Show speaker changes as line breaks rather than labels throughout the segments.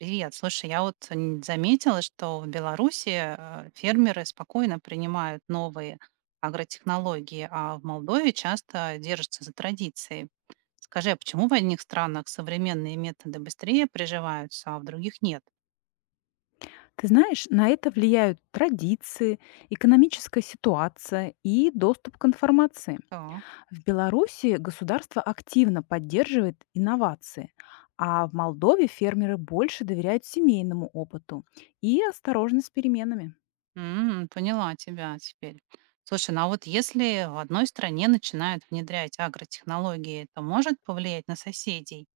Привет. Слушай, я вот заметила, что в Беларуси фермеры спокойно принимают новые агротехнологии, а в Молдове часто держатся за традиции. Скажи, а почему в одних странах современные методы быстрее приживаются, а в других нет?
Ты знаешь, на это влияют традиции, экономическая ситуация и доступ к информации.
Так.
В Беларуси государство активно поддерживает инновации, а в Молдове фермеры больше доверяют семейному опыту и осторожны с переменами.
М, поняла тебя теперь. Слушай, ну а вот если в одной стране начинают внедрять агротехнологии, это может повлиять на соседей?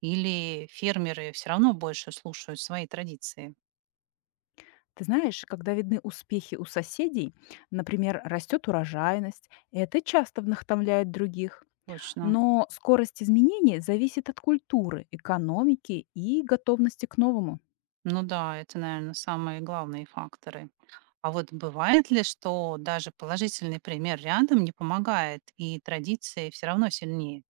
Или фермеры все равно больше слушают свои традиции?
Ты знаешь, когда видны успехи у соседей, например, растет урожайность, это часто вдохновляет других.
Точно.
Но скорость изменений зависит от культуры, экономики и готовности к новому.
Ну да, это, наверное, самые главные факторы. А вот бывает ли, что даже положительный пример рядом не помогает, и традиции все равно сильнее?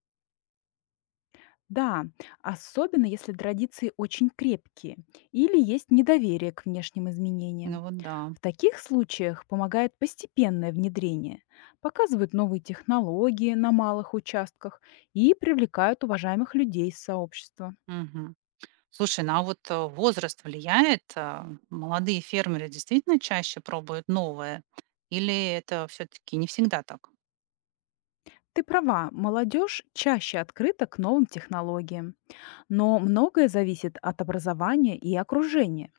Да, особенно если традиции очень крепкие или есть недоверие к внешним изменениям.
Ну вот да.
В таких случаях помогает постепенное внедрение, показывают новые технологии на малых участках и привлекают уважаемых людей из сообщества.
Мгм. Слушай, ну а вот возраст влияет? А, молодые фермеры действительно чаще пробуют новое? Или это все-таки не всегда так?
Ты права, молодежь чаще открыта к новым технологиям, но многое зависит от образования и окружения.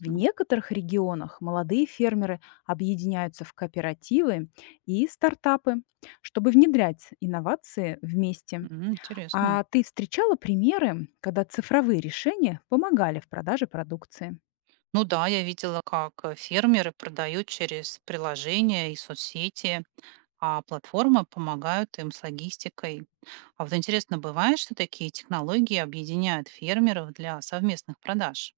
В некоторых регионах молодые фермеры объединяются в кооперативы и стартапы, чтобы внедрять инновации вместе.
М, интересно.
А ты встречала примеры, когда цифровые решения помогали в продаже продукции?
Ну да, я видела, как фермеры продают через приложения и соцсети, а платформы помогают им с логистикой. А вот интересно, бывает, что такие технологии объединяют фермеров для совместных продаж?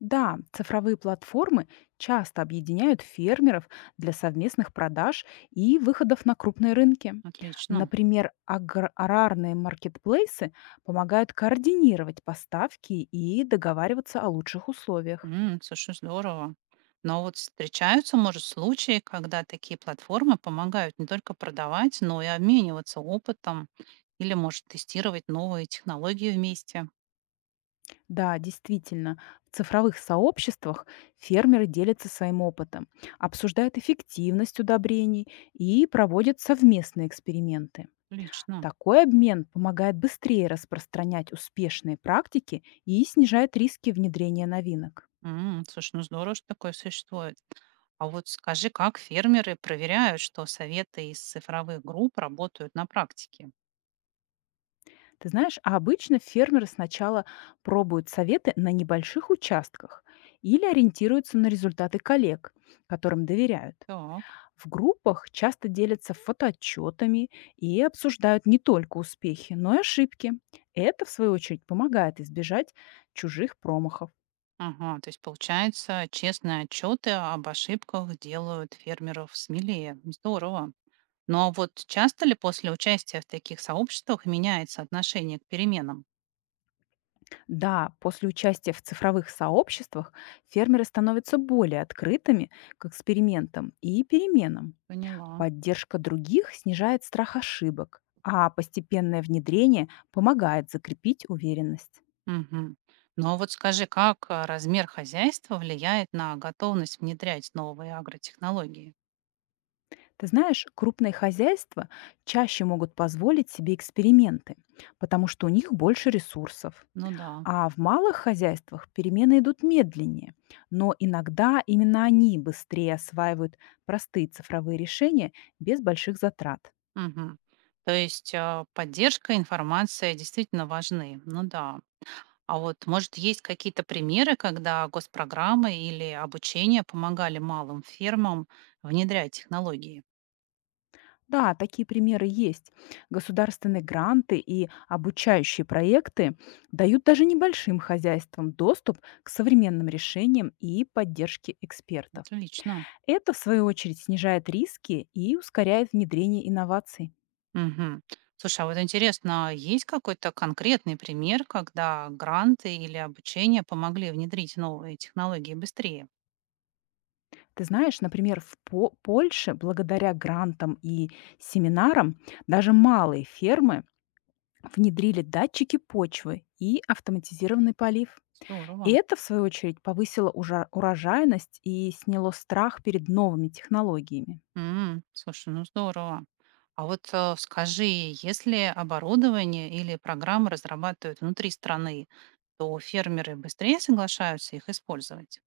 Да, цифровые платформы часто объединяют фермеров для совместных продаж и выходов на крупные рынки.
Отлично.
Например, аграрные маркетплейсы помогают координировать поставки и договариваться о лучших условиях.
М, слушай, здорово. Но вот встречаются, может, случаи, когда такие платформы помогают не только продавать, но и обмениваться опытом или, может, тестировать новые технологии вместе.
Да, действительно, в цифровых сообществах фермеры делятся своим опытом, обсуждают эффективность удобрений и проводят совместные эксперименты.
Отлично.
Такой обмен помогает быстрее распространять успешные практики и снижает риски внедрения новинок.
М, слушай, ну здорово, что такое существует. А вот скажи, как фермеры проверяют, что советы из цифровых групп работают на практике?
Ты знаешь, а обычно фермеры сначала пробуют советы на небольших участках или ориентируются на результаты коллег, которым доверяют.
Так.
В группах часто делятся фотоотчетами и обсуждают не только успехи, но и ошибки. Это, в свою очередь, помогает избежать чужих промахов.
Ага, то есть получается, честные отчеты об ошибках делают фермеров смелее. Здорово. Ну а вот часто ли после участия в таких сообществах меняется отношение к переменам?
Да, после участия в цифровых сообществах фермеры становятся более открытыми к экспериментам и переменам.
Поняла.
Поддержка других снижает страх ошибок, а постепенное внедрение помогает закрепить уверенность.
Мгм. Ну а вот скажи, как а, размер хозяйства влияет на готовность внедрять новые агротехнологии?
Ты знаешь, крупные хозяйства чаще могут позволить себе эксперименты, потому что у них больше ресурсов.
Ну да.
А в малых хозяйствах перемены идут медленнее, но иногда именно они быстрее осваивают простые цифровые решения без больших затрат.
Мгм. То есть поддержка, информация действительно важны. Ну да. А вот, может, есть какие-то примеры, когда госпрограммы или обучение помогали малым фермам внедрять технологии?
Да, такие примеры есть. Государственные гранты и обучающие проекты дают даже небольшим хозяйствам доступ к современным решениям и поддержке экспертов.
Отлично.
Это, в свою очередь, снижает риски и ускоряет внедрение инноваций.
Мгм. Слушай, а вот интересно, есть какой-то конкретный пример, когда гранты или обучение помогли внедрить новые технологии быстрее?
Ты знаешь, например, в Польше благодаря грантам и семинарам даже малые фермы внедрили датчики почвы и автоматизированный полив. И
Здорово.
это, в свою очередь, повысило урожайность и сняло страх перед новыми технологиями.
М, слушай, ну здорово. А вот скажи, если оборудование или программы разрабатывают внутри страны, то фермеры быстрее соглашаются их использовать?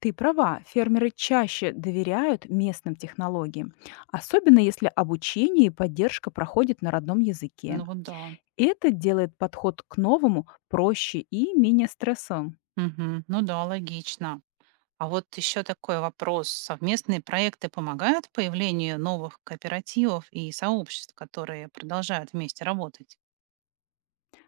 Ты права, фермеры чаще доверяют местным технологиям, особенно если обучение и поддержка проходит на родном языке.
Ну вот да.
Это делает подход к новому проще и менее стрессовым.
Мгм. Ну да, логично. А вот еще такой вопрос. Совместные проекты помогают появлению новых кооперативов и сообществ, которые продолжают вместе работать?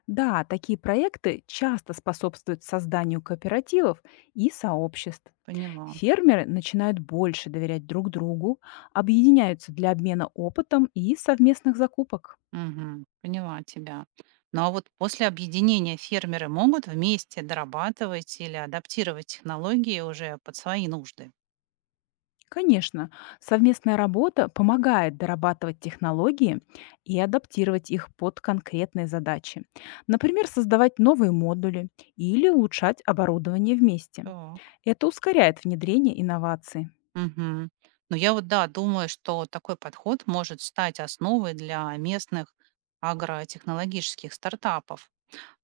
Да, такие проекты часто способствуют созданию кооперативов и сообществ.
Поняла.
Фермеры начинают больше доверять друг другу, объединяются для обмена опытом и совместных закупок.
Мгм. Поняла тебя. Ну а вот после объединения фермеры могут вместе дорабатывать или адаптировать технологии уже под свои нужды?
Конечно, совместная работа помогает дорабатывать технологии и адаптировать их под конкретные задачи. Например, создавать новые модули или улучшать оборудование вместе.
Так.
Это ускоряет внедрение инноваций.
Мгм. Но я вот, да, думаю, что такой подход может стать основой для местных агротехнологических стартапов.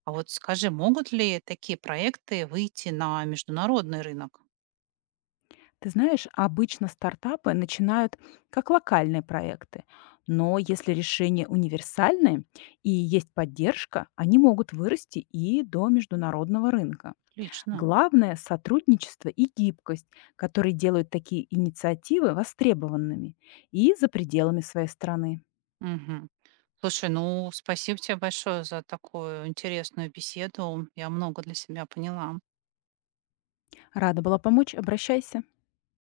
А вот скажи, могут ли такие проекты выйти на международный рынок?
Ты знаешь, обычно стартапы начинают как локальные проекты, но если решения универсальные и есть поддержка, они могут вырасти и до международного рынка.
Отлично.
Главное– сотрудничество и гибкость, которые делают такие инициативы востребованными и за пределами своей страны.
Мгм. Слушай, ну спасибо тебе большое за такую интересную беседу. Я много для себя поняла.
Рада была помочь, обращайся.